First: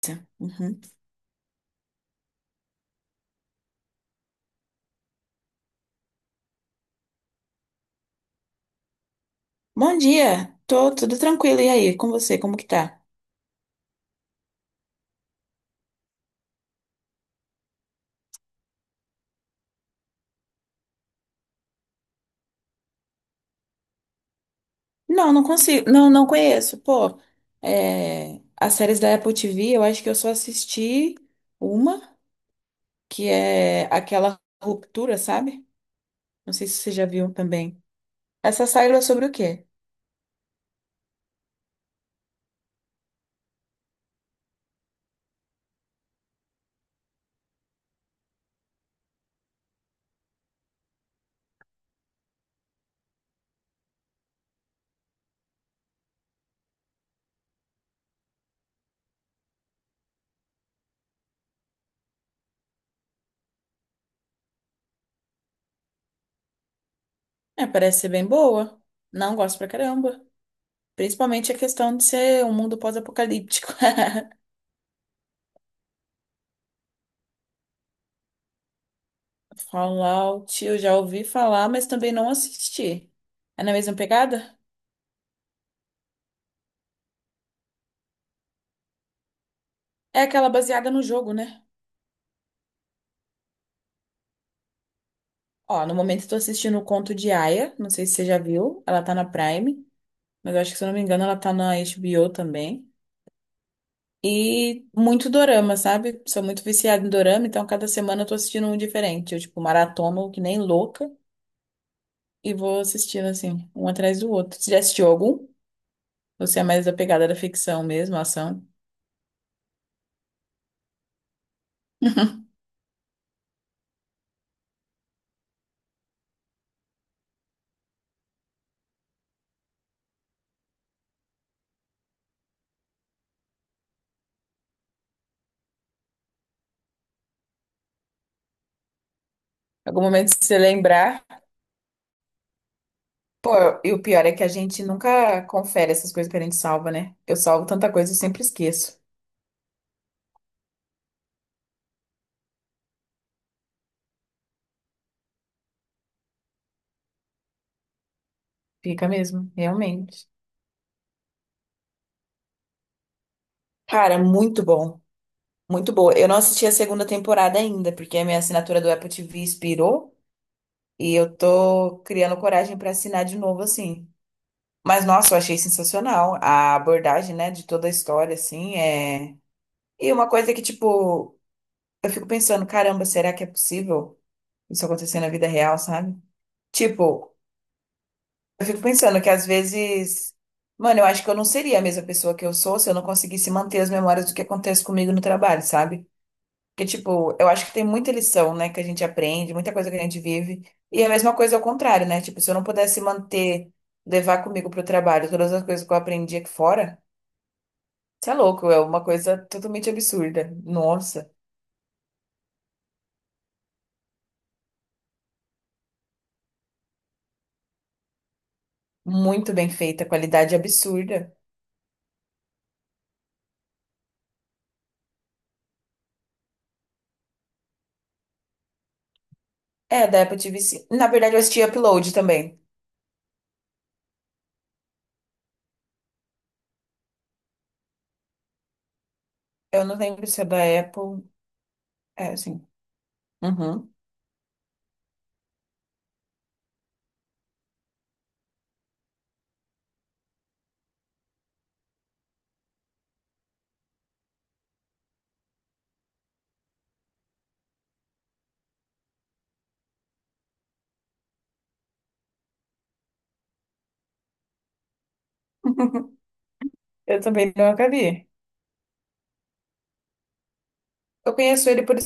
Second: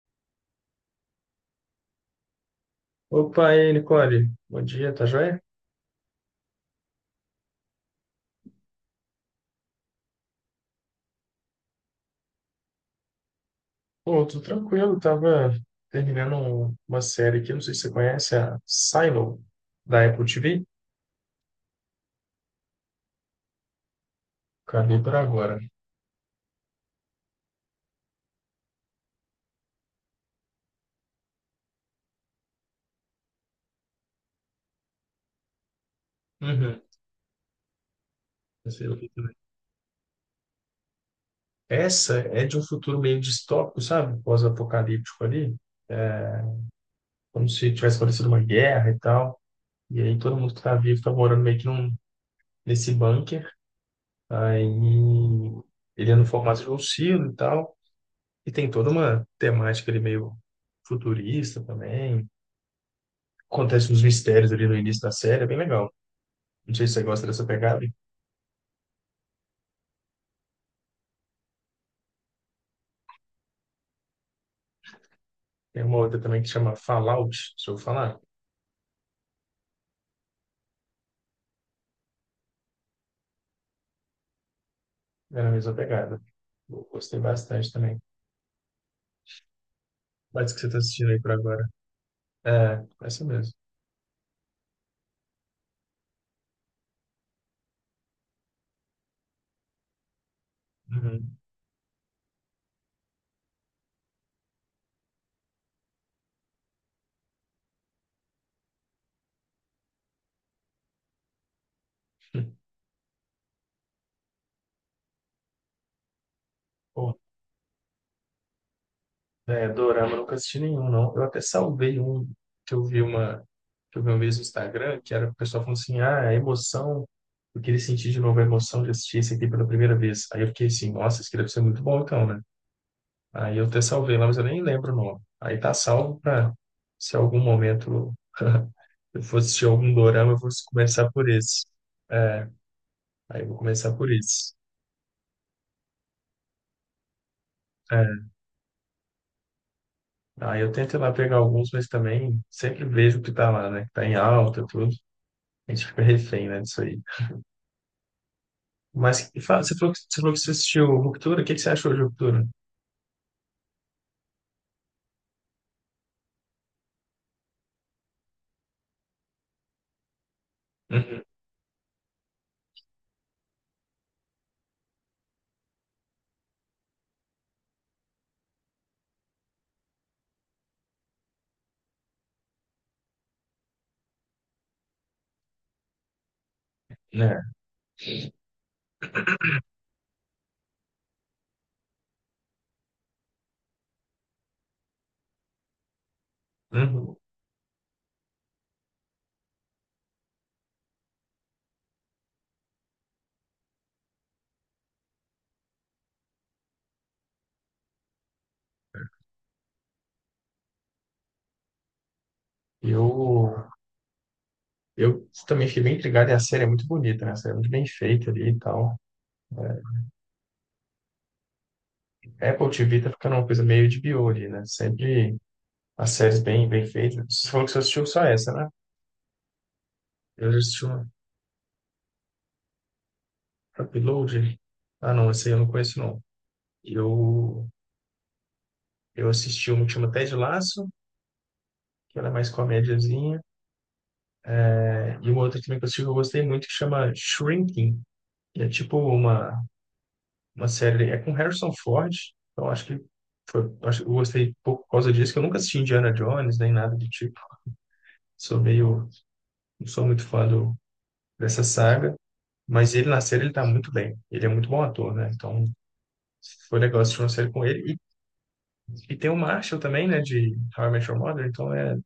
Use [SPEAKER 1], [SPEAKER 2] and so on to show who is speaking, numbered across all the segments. [SPEAKER 1] Tá. Uhum.
[SPEAKER 2] Opa, e aí, Nicole? Bom dia, tá joia?
[SPEAKER 1] Bom dia, tô tudo tranquilo. E aí, com você, como que tá?
[SPEAKER 2] Pô, tudo tranquilo, tava terminando uma série aqui, não sei se você conhece, a Silo, da Apple TV. Acabei por
[SPEAKER 1] Não, não
[SPEAKER 2] agora.
[SPEAKER 1] consigo, não, não conheço. Pô, é, as séries da Apple TV, eu acho que eu só assisti uma, que é aquela Ruptura, sabe? Não sei se
[SPEAKER 2] Uhum.
[SPEAKER 1] você já viu também. Essa
[SPEAKER 2] Essa
[SPEAKER 1] série
[SPEAKER 2] eu
[SPEAKER 1] é
[SPEAKER 2] vi
[SPEAKER 1] sobre o
[SPEAKER 2] também.
[SPEAKER 1] quê?
[SPEAKER 2] Essa é de um futuro meio distópico, sabe? Pós-apocalíptico ali, é, como se tivesse acontecido uma guerra e tal. E aí todo mundo que tá vivo tá morando meio nesse bunker. Aí ele é no formato de um silo e tal. E tem toda uma temática ali meio futurista também. Acontece uns mistérios ali no início da série, é bem legal. Não sei se você gosta dessa
[SPEAKER 1] É,
[SPEAKER 2] pegada.
[SPEAKER 1] parece ser bem boa. Não gosto pra caramba. Principalmente a questão de ser um mundo pós-apocalíptico.
[SPEAKER 2] Tem uma outra também que chama Fallout, se eu falar,
[SPEAKER 1] Fallout, eu já ouvi falar, mas também não assisti. É na mesma pegada?
[SPEAKER 2] é a mesma pegada. Eu gostei bastante também.
[SPEAKER 1] É aquela
[SPEAKER 2] Mas que você tá
[SPEAKER 1] baseada no
[SPEAKER 2] assistindo aí por
[SPEAKER 1] jogo, né?
[SPEAKER 2] agora? É, essa mesmo.
[SPEAKER 1] Ó, no momento estou assistindo o Conto de Aia, não sei se você já viu, ela tá na Prime, mas eu acho que se eu não me engano ela
[SPEAKER 2] Uhum.
[SPEAKER 1] tá na HBO também. E muito dorama, sabe? Sou muito viciada em dorama, então cada semana eu tô assistindo um diferente. Eu, tipo, maratono que nem louca e vou assistindo, assim, um atrás do outro. Você já assistiu algum? Você é mais da
[SPEAKER 2] Pô,
[SPEAKER 1] pegada da ficção mesmo, ação?
[SPEAKER 2] é, dorama, eu nunca assisti nenhum, não. Eu até salvei um que eu vi uma que eu vi uma vez no Instagram, que era o pessoal falando assim, ah, a emoção, eu queria sentir de novo a emoção de assistir esse aqui pela primeira vez. Aí eu fiquei assim, nossa, isso aqui deve ser muito bom então, né? Aí eu até salvei lá, mas eu nem lembro o nome. Aí tá salvo para se algum momento eu for assistir algum
[SPEAKER 1] Algum momento,
[SPEAKER 2] dorama, eu
[SPEAKER 1] se
[SPEAKER 2] vou
[SPEAKER 1] você
[SPEAKER 2] começar
[SPEAKER 1] lembrar.
[SPEAKER 2] por esse. É, aí eu
[SPEAKER 1] Pô,
[SPEAKER 2] vou
[SPEAKER 1] e
[SPEAKER 2] começar
[SPEAKER 1] o
[SPEAKER 2] por
[SPEAKER 1] pior é que a
[SPEAKER 2] esse.
[SPEAKER 1] gente nunca confere essas coisas que a gente salva, né? Eu salvo tanta coisa, eu
[SPEAKER 2] É,
[SPEAKER 1] sempre esqueço.
[SPEAKER 2] aí eu tento ir lá pegar alguns, mas também sempre vejo o que tá lá, né? Que tá em alta, tudo. A gente fica refém, né, disso aí.
[SPEAKER 1] Fica
[SPEAKER 2] Mas e
[SPEAKER 1] mesmo,
[SPEAKER 2] fala, você falou que você
[SPEAKER 1] realmente.
[SPEAKER 2] falou que você assistiu Ruptura, o que que você achou de Ruptura?
[SPEAKER 1] Cara, muito bom. Muito boa. Eu não assisti a segunda temporada ainda, porque a minha assinatura do Apple TV expirou e
[SPEAKER 2] Uhum,
[SPEAKER 1] eu tô criando coragem pra assinar de novo, assim. Mas, nossa, eu achei sensacional a abordagem, né, de toda a história, assim, é... E uma coisa que, tipo, eu fico pensando, caramba, será que é possível isso acontecer na vida real, sabe? Tipo,
[SPEAKER 2] né?
[SPEAKER 1] eu fico pensando que às vezes... Mano, eu acho que eu não seria a mesma pessoa que eu sou se eu não conseguisse manter as memórias do que acontece comigo no trabalho, sabe? Porque,
[SPEAKER 2] Uhum.
[SPEAKER 1] tipo, eu acho que tem muita lição, né, que a gente aprende, muita coisa que a gente vive. E é a mesma coisa ao contrário, né? Tipo, se eu não pudesse manter, levar comigo pro trabalho todas as coisas que eu aprendi aqui fora, isso é louco, é uma coisa totalmente absurda. Nossa,
[SPEAKER 2] Eu, eu também fiquei bem intrigado e a série é muito bonita, né? A série é muito bem feita ali e tal.
[SPEAKER 1] muito bem feita, qualidade absurda.
[SPEAKER 2] Apple TV tá ficando uma coisa meio de bio ali, né? Sempre as séries bem feitas. Você falou que você assistiu só essa, né?
[SPEAKER 1] É, da Apple
[SPEAKER 2] Eu já
[SPEAKER 1] TV,
[SPEAKER 2] assisti
[SPEAKER 1] sim. Na
[SPEAKER 2] uma
[SPEAKER 1] verdade, eu assisti Upload também.
[SPEAKER 2] Upload. Ah, não, essa aí eu não conheço, não. Eu, eu assisti
[SPEAKER 1] Eu
[SPEAKER 2] uma que
[SPEAKER 1] não
[SPEAKER 2] chama
[SPEAKER 1] lembro
[SPEAKER 2] Ted
[SPEAKER 1] se é da
[SPEAKER 2] Lasso,
[SPEAKER 1] Apple.
[SPEAKER 2] que ela é
[SPEAKER 1] É,
[SPEAKER 2] mais
[SPEAKER 1] sim.
[SPEAKER 2] comédiazinha.
[SPEAKER 1] Uhum.
[SPEAKER 2] Né? E uma outra também que eu assisti que eu gostei muito, que chama Shrinking. Que é tipo uma série... É com Harrison Ford. Então, acho que foi, acho, que eu gostei pouco por causa disso, que eu nunca assisti Indiana Jones, nem nada do tipo. Sou meio... Não sou muito fã dessa saga. Mas ele na série, ele tá muito bem. Ele é muito bom ator, né? Então, foi legal
[SPEAKER 1] Eu
[SPEAKER 2] assistir uma série
[SPEAKER 1] também
[SPEAKER 2] com
[SPEAKER 1] não
[SPEAKER 2] ele.
[SPEAKER 1] acabei.
[SPEAKER 2] E tem o Marshall também, né? De How I Met Your
[SPEAKER 1] Eu
[SPEAKER 2] Mother.
[SPEAKER 1] conheço
[SPEAKER 2] Então,
[SPEAKER 1] ele
[SPEAKER 2] é,
[SPEAKER 1] por.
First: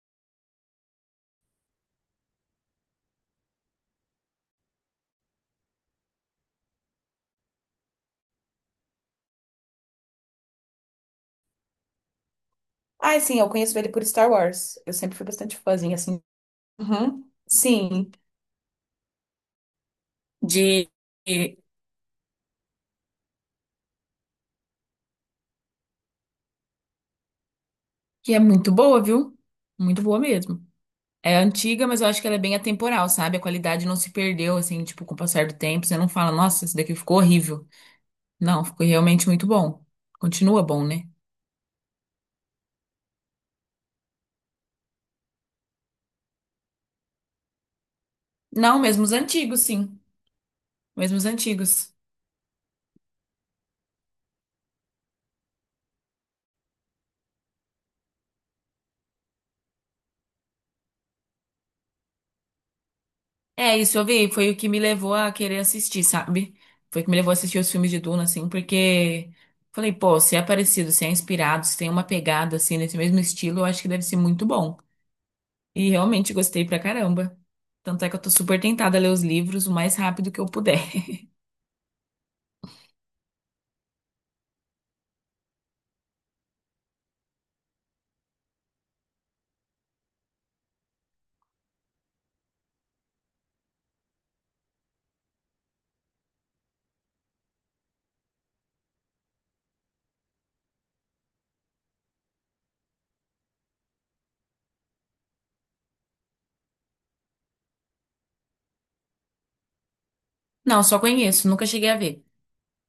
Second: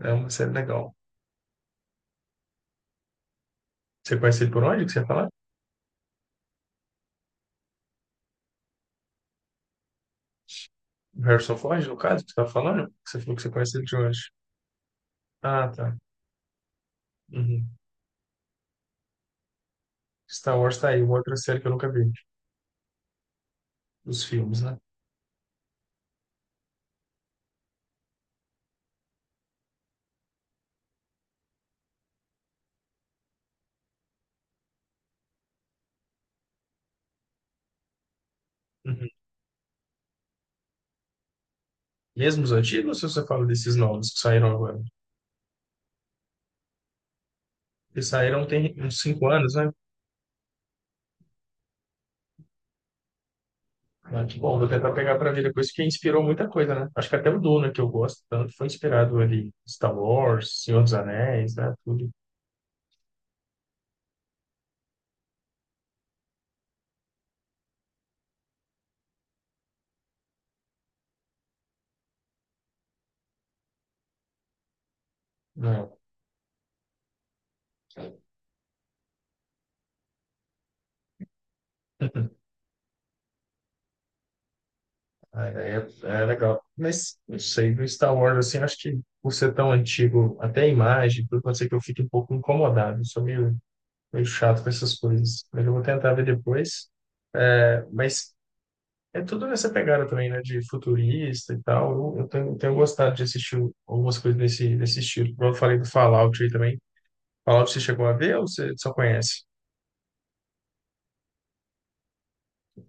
[SPEAKER 2] é uma série legal. Você conhece ele por onde que você ia falar? O Harrison Ford, no caso, que você tá falando?
[SPEAKER 1] Ah,
[SPEAKER 2] Você falou
[SPEAKER 1] sim,
[SPEAKER 2] que
[SPEAKER 1] eu
[SPEAKER 2] você conhece
[SPEAKER 1] conheço
[SPEAKER 2] ele
[SPEAKER 1] ele
[SPEAKER 2] de
[SPEAKER 1] por
[SPEAKER 2] onde?
[SPEAKER 1] Star Wars. Eu sempre fui bastante
[SPEAKER 2] Ah,
[SPEAKER 1] fãzinha,
[SPEAKER 2] tá.
[SPEAKER 1] assim. Uhum.
[SPEAKER 2] Uhum.
[SPEAKER 1] Sim,
[SPEAKER 2] Star Wars tá
[SPEAKER 1] de
[SPEAKER 2] aí, uma outra série que eu nunca vi. Os filmes, né?
[SPEAKER 1] que é muito boa, viu? Muito boa mesmo. É antiga, mas eu acho que ela é bem atemporal, sabe? A qualidade não se perdeu, assim, tipo, com o passar do tempo. Você não fala, nossa, isso daqui ficou horrível. Não, ficou
[SPEAKER 2] Uhum.
[SPEAKER 1] realmente muito bom. Continua bom, né?
[SPEAKER 2] Mesmo os antigos, ou se você fala desses novos que saíram agora? Que saíram tem
[SPEAKER 1] Não,
[SPEAKER 2] uns
[SPEAKER 1] mesmo os
[SPEAKER 2] cinco anos,
[SPEAKER 1] antigos,
[SPEAKER 2] né?
[SPEAKER 1] sim. Mesmo os antigos.
[SPEAKER 2] Ah, que bom, vou tentar pegar pra ver depois, que inspirou muita coisa, né? Acho que até o Duna, que eu gosto tanto, foi inspirado ali. Star Wars, Senhor dos Anéis, né? Tudo.
[SPEAKER 1] É, isso eu vi, foi o que me levou a querer assistir, sabe? Foi o que me levou a assistir os filmes de Duna, assim, porque falei, pô, se é parecido, se é inspirado, se tem uma pegada, assim, nesse mesmo estilo, eu acho que deve ser muito bom. E
[SPEAKER 2] Não.
[SPEAKER 1] realmente gostei pra caramba. Tanto é que eu tô super tentada a ler os livros o mais rápido que eu puder.
[SPEAKER 2] É, é, é legal. Mas, não sei, do Star Wars, assim, acho que por ser tão antigo, até a imagem, tudo pode ser que eu fique um pouco incomodado. Sou meio chato com essas coisas. Mas eu vou tentar ver depois. É, mas é tudo nessa pegada também, né? De futurista e tal. Eu tenho gostado de assistir algumas coisas desse estilo. Como eu falei do Fallout aí também. Fallout você chegou a ver ou você só conhece?
[SPEAKER 1] Não, só conheço, nunca cheguei a ver.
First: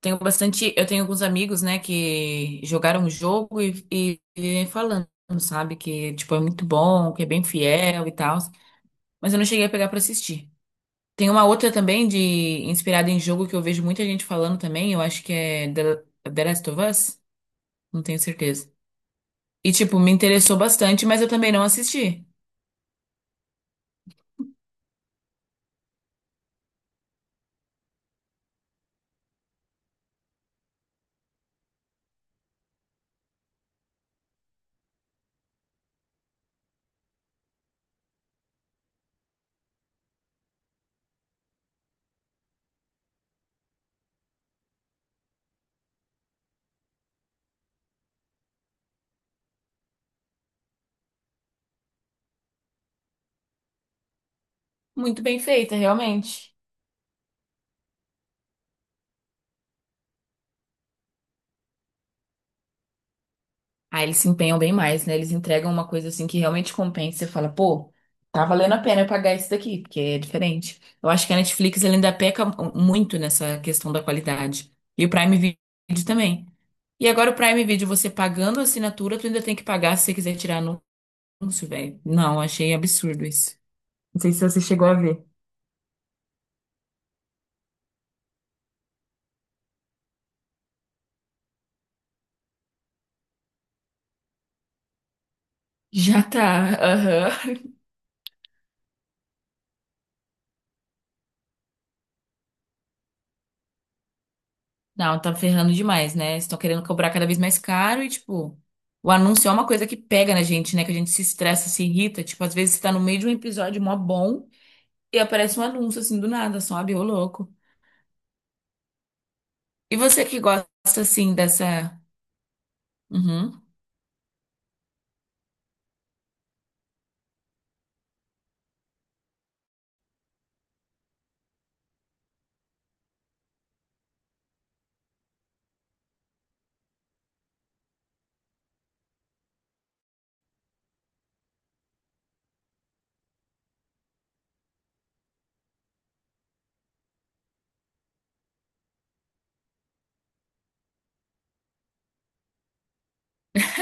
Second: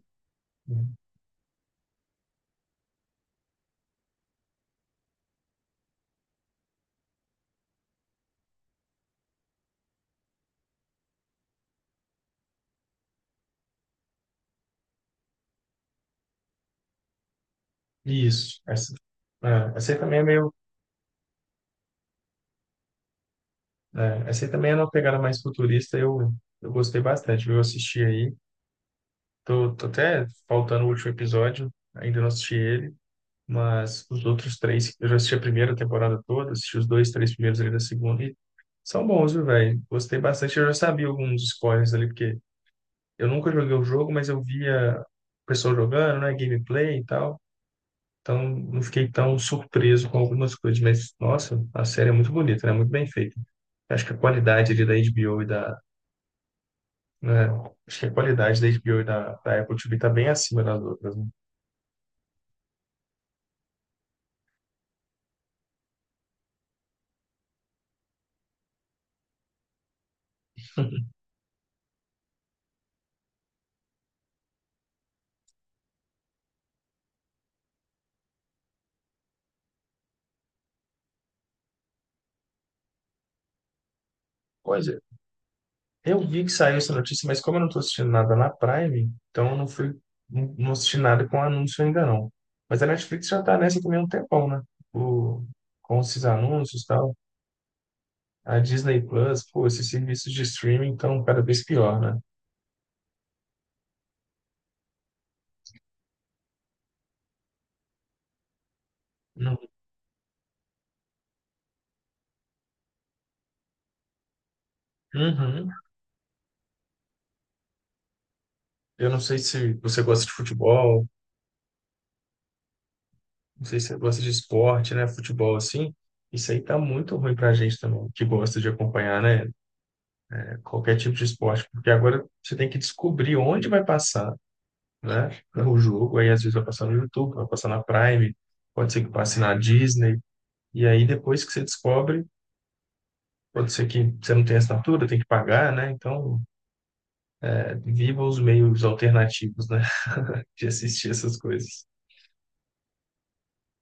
[SPEAKER 1] Tenho bastante, eu tenho alguns amigos, né, que jogaram o jogo e falando, sabe, que tipo é muito bom, que é bem fiel e tal, mas eu não cheguei a pegar pra assistir. Tem uma outra também de inspirada em jogo que eu vejo muita gente falando também, eu acho que é The Last of Us, não tenho
[SPEAKER 2] Isso.
[SPEAKER 1] certeza.
[SPEAKER 2] Essa, é,
[SPEAKER 1] E
[SPEAKER 2] essa
[SPEAKER 1] tipo,
[SPEAKER 2] aí
[SPEAKER 1] me
[SPEAKER 2] também é meio.
[SPEAKER 1] interessou bastante, mas eu também não assisti.
[SPEAKER 2] É, essa aí também é uma pegada mais futurista. Eu gostei bastante, viu? Eu assisti aí. Tô até faltando o último episódio, ainda não assisti ele, mas os outros três, eu já assisti a primeira temporada toda, assisti os dois, três primeiros ali da segunda e são bons, viu, velho? Gostei bastante. Eu já sabia alguns spoilers ali, porque eu nunca joguei o jogo, mas eu via o pessoal jogando, né? Gameplay e tal. Então, não fiquei tão surpreso com algumas coisas, mas, nossa, a série é muito bonita, né? Muito bem feita. Acho que a qualidade ali da
[SPEAKER 1] Muito
[SPEAKER 2] HBO
[SPEAKER 1] bem
[SPEAKER 2] e
[SPEAKER 1] feita,
[SPEAKER 2] da,
[SPEAKER 1] realmente.
[SPEAKER 2] né? Acho que a qualidade da HBO e da Apple TV tá bem acima das outras, né?
[SPEAKER 1] Aí eles se empenham bem mais, né? Eles entregam uma coisa assim que realmente compensa. Você fala, pô, tá valendo a pena eu pagar isso daqui, porque é diferente. Eu acho que a Netflix ela ainda peca muito nessa questão da qualidade. E o Prime Video também. E agora o Prime Video, você pagando a assinatura, tu ainda tem que pagar se você quiser tirar anúncio, velho. Não, achei absurdo isso. Não sei se você
[SPEAKER 2] Pois
[SPEAKER 1] chegou a
[SPEAKER 2] é.
[SPEAKER 1] ver.
[SPEAKER 2] Eu vi que saiu essa notícia, mas como eu não tô assistindo nada na Prime, então eu não fui, não assisti nada com anúncio ainda não. Mas a Netflix já tá nessa também há um tempão, né? O, com
[SPEAKER 1] Já
[SPEAKER 2] esses
[SPEAKER 1] tá,
[SPEAKER 2] anúncios e tal.
[SPEAKER 1] aham.
[SPEAKER 2] A Disney Plus, pô, esses serviços de streaming estão cada vez pior, né?
[SPEAKER 1] Não, tá ferrando demais, né? Estão querendo cobrar cada vez mais caro e, tipo, o anúncio é uma
[SPEAKER 2] Não.
[SPEAKER 1] coisa que pega na gente, né? Que a gente se estressa, se irrita. Tipo, às vezes você tá no meio de um episódio mó bom e aparece um
[SPEAKER 2] Uhum.
[SPEAKER 1] anúncio assim do nada, sabe? Ô louco.
[SPEAKER 2] Eu não sei se
[SPEAKER 1] E
[SPEAKER 2] você gosta
[SPEAKER 1] você
[SPEAKER 2] de
[SPEAKER 1] que gosta,
[SPEAKER 2] futebol,
[SPEAKER 1] assim, dessa. Uhum.
[SPEAKER 2] não sei se você gosta de esporte, né? Futebol assim. Isso aí tá muito ruim pra gente também, que gosta de acompanhar, né? Qualquer tipo de esporte, porque agora você tem que descobrir onde vai passar, né? O jogo, aí às vezes vai passar no YouTube, vai passar na Prime, pode ser que passe na Disney. E aí depois que você descobre, pode ser que você não tenha assinatura, tem que pagar, né? Então, é, viva os meios alternativos, né? De assistir essas coisas.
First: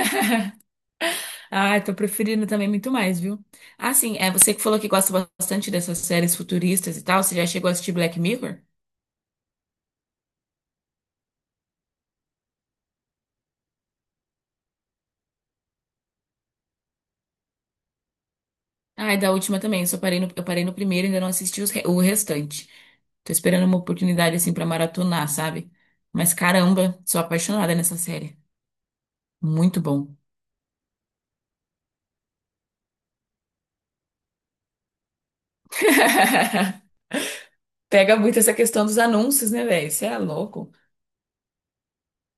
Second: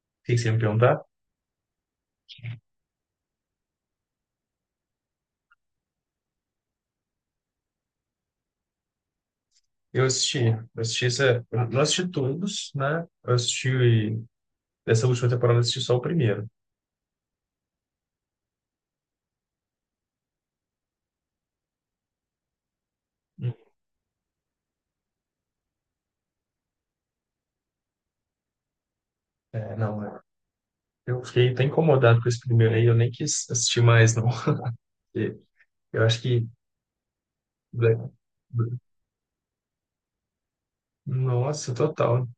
[SPEAKER 2] O que que você ia me perguntar?
[SPEAKER 1] Ah, eu tô preferindo também muito mais, viu? Ah, sim, é você que falou que gosta bastante dessas séries futuristas e tal. Você já chegou a assistir Black Mirror?
[SPEAKER 2] Eu assisti, eu assisti essa, eu não assisti todos, né? Dessa última temporada, eu assisti só o primeiro.
[SPEAKER 1] Ai, da última também. Eu só parei no, eu parei no primeiro e ainda não assisti os o restante. Tô esperando uma oportunidade assim pra maratonar, sabe? Mas caramba, sou apaixonada nessa série.
[SPEAKER 2] É,
[SPEAKER 1] Muito
[SPEAKER 2] não,
[SPEAKER 1] bom.
[SPEAKER 2] é. Eu fiquei tão incomodado com esse primeiro aí, eu nem quis assistir mais, não. E eu acho que. Black-
[SPEAKER 1] Pega muito essa questão dos anúncios, né, velho? Você é louco.
[SPEAKER 2] Nossa, total.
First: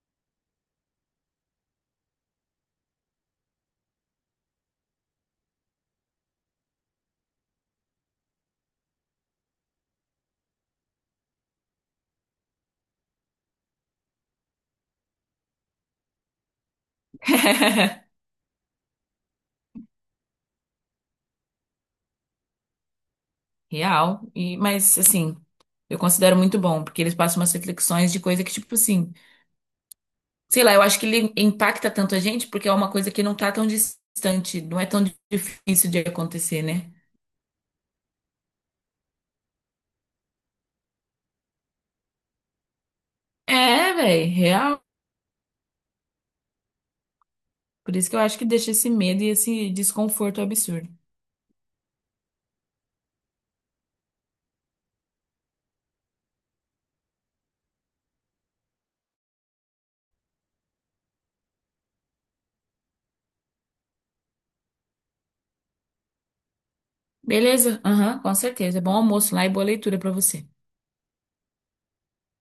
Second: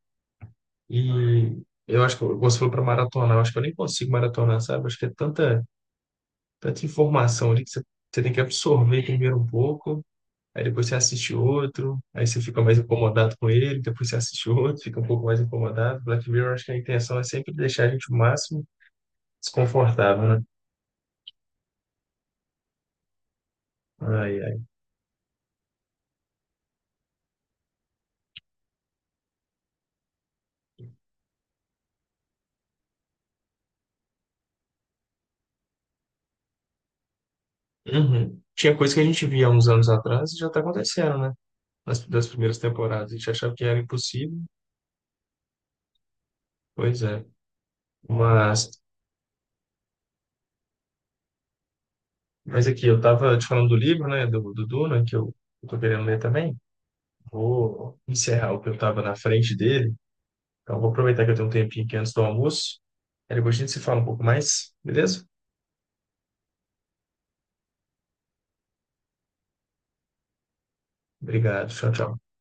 [SPEAKER 2] E eu acho você falou para maratonar, eu acho que eu nem consigo maratonar, sabe? Acho que é tanta informação ali você tem que absorver primeiro um pouco, aí depois você assiste outro, aí você fica mais incomodado com ele, depois você assiste outro, fica um pouco mais incomodado. Black Mirror, acho que a intenção é sempre deixar a gente o máximo desconfortável, né?
[SPEAKER 1] Real.
[SPEAKER 2] Ai,
[SPEAKER 1] E,
[SPEAKER 2] ai.
[SPEAKER 1] mas assim, eu considero muito bom, porque eles passam umas reflexões de coisa que, tipo assim, sei lá, eu acho que ele impacta tanto a gente porque é uma coisa que não tá tão distante, não é tão difícil de acontecer, né?
[SPEAKER 2] Uhum. Tinha coisa que a gente via há uns anos atrás e já tá acontecendo, né? Nas, das primeiras temporadas. A gente achava que era
[SPEAKER 1] É, velho,
[SPEAKER 2] impossível,
[SPEAKER 1] real.
[SPEAKER 2] pois é.
[SPEAKER 1] Por isso que eu acho que
[SPEAKER 2] Mas,
[SPEAKER 1] deixa esse medo e esse desconforto absurdo.
[SPEAKER 2] mas aqui, eu tava te falando do livro, né? Do Duna, eu tô querendo ler também. Vou encerrar o que eu tava na frente dele. Então, vou aproveitar que eu tenho um tempinho aqui antes do almoço. Aí depois a gente se fala um pouco mais, beleza?
[SPEAKER 1] Beleza? Aham, com certeza. Bom almoço lá e boa leitura pra você.
[SPEAKER 2] Obrigado. Tchau, tchau.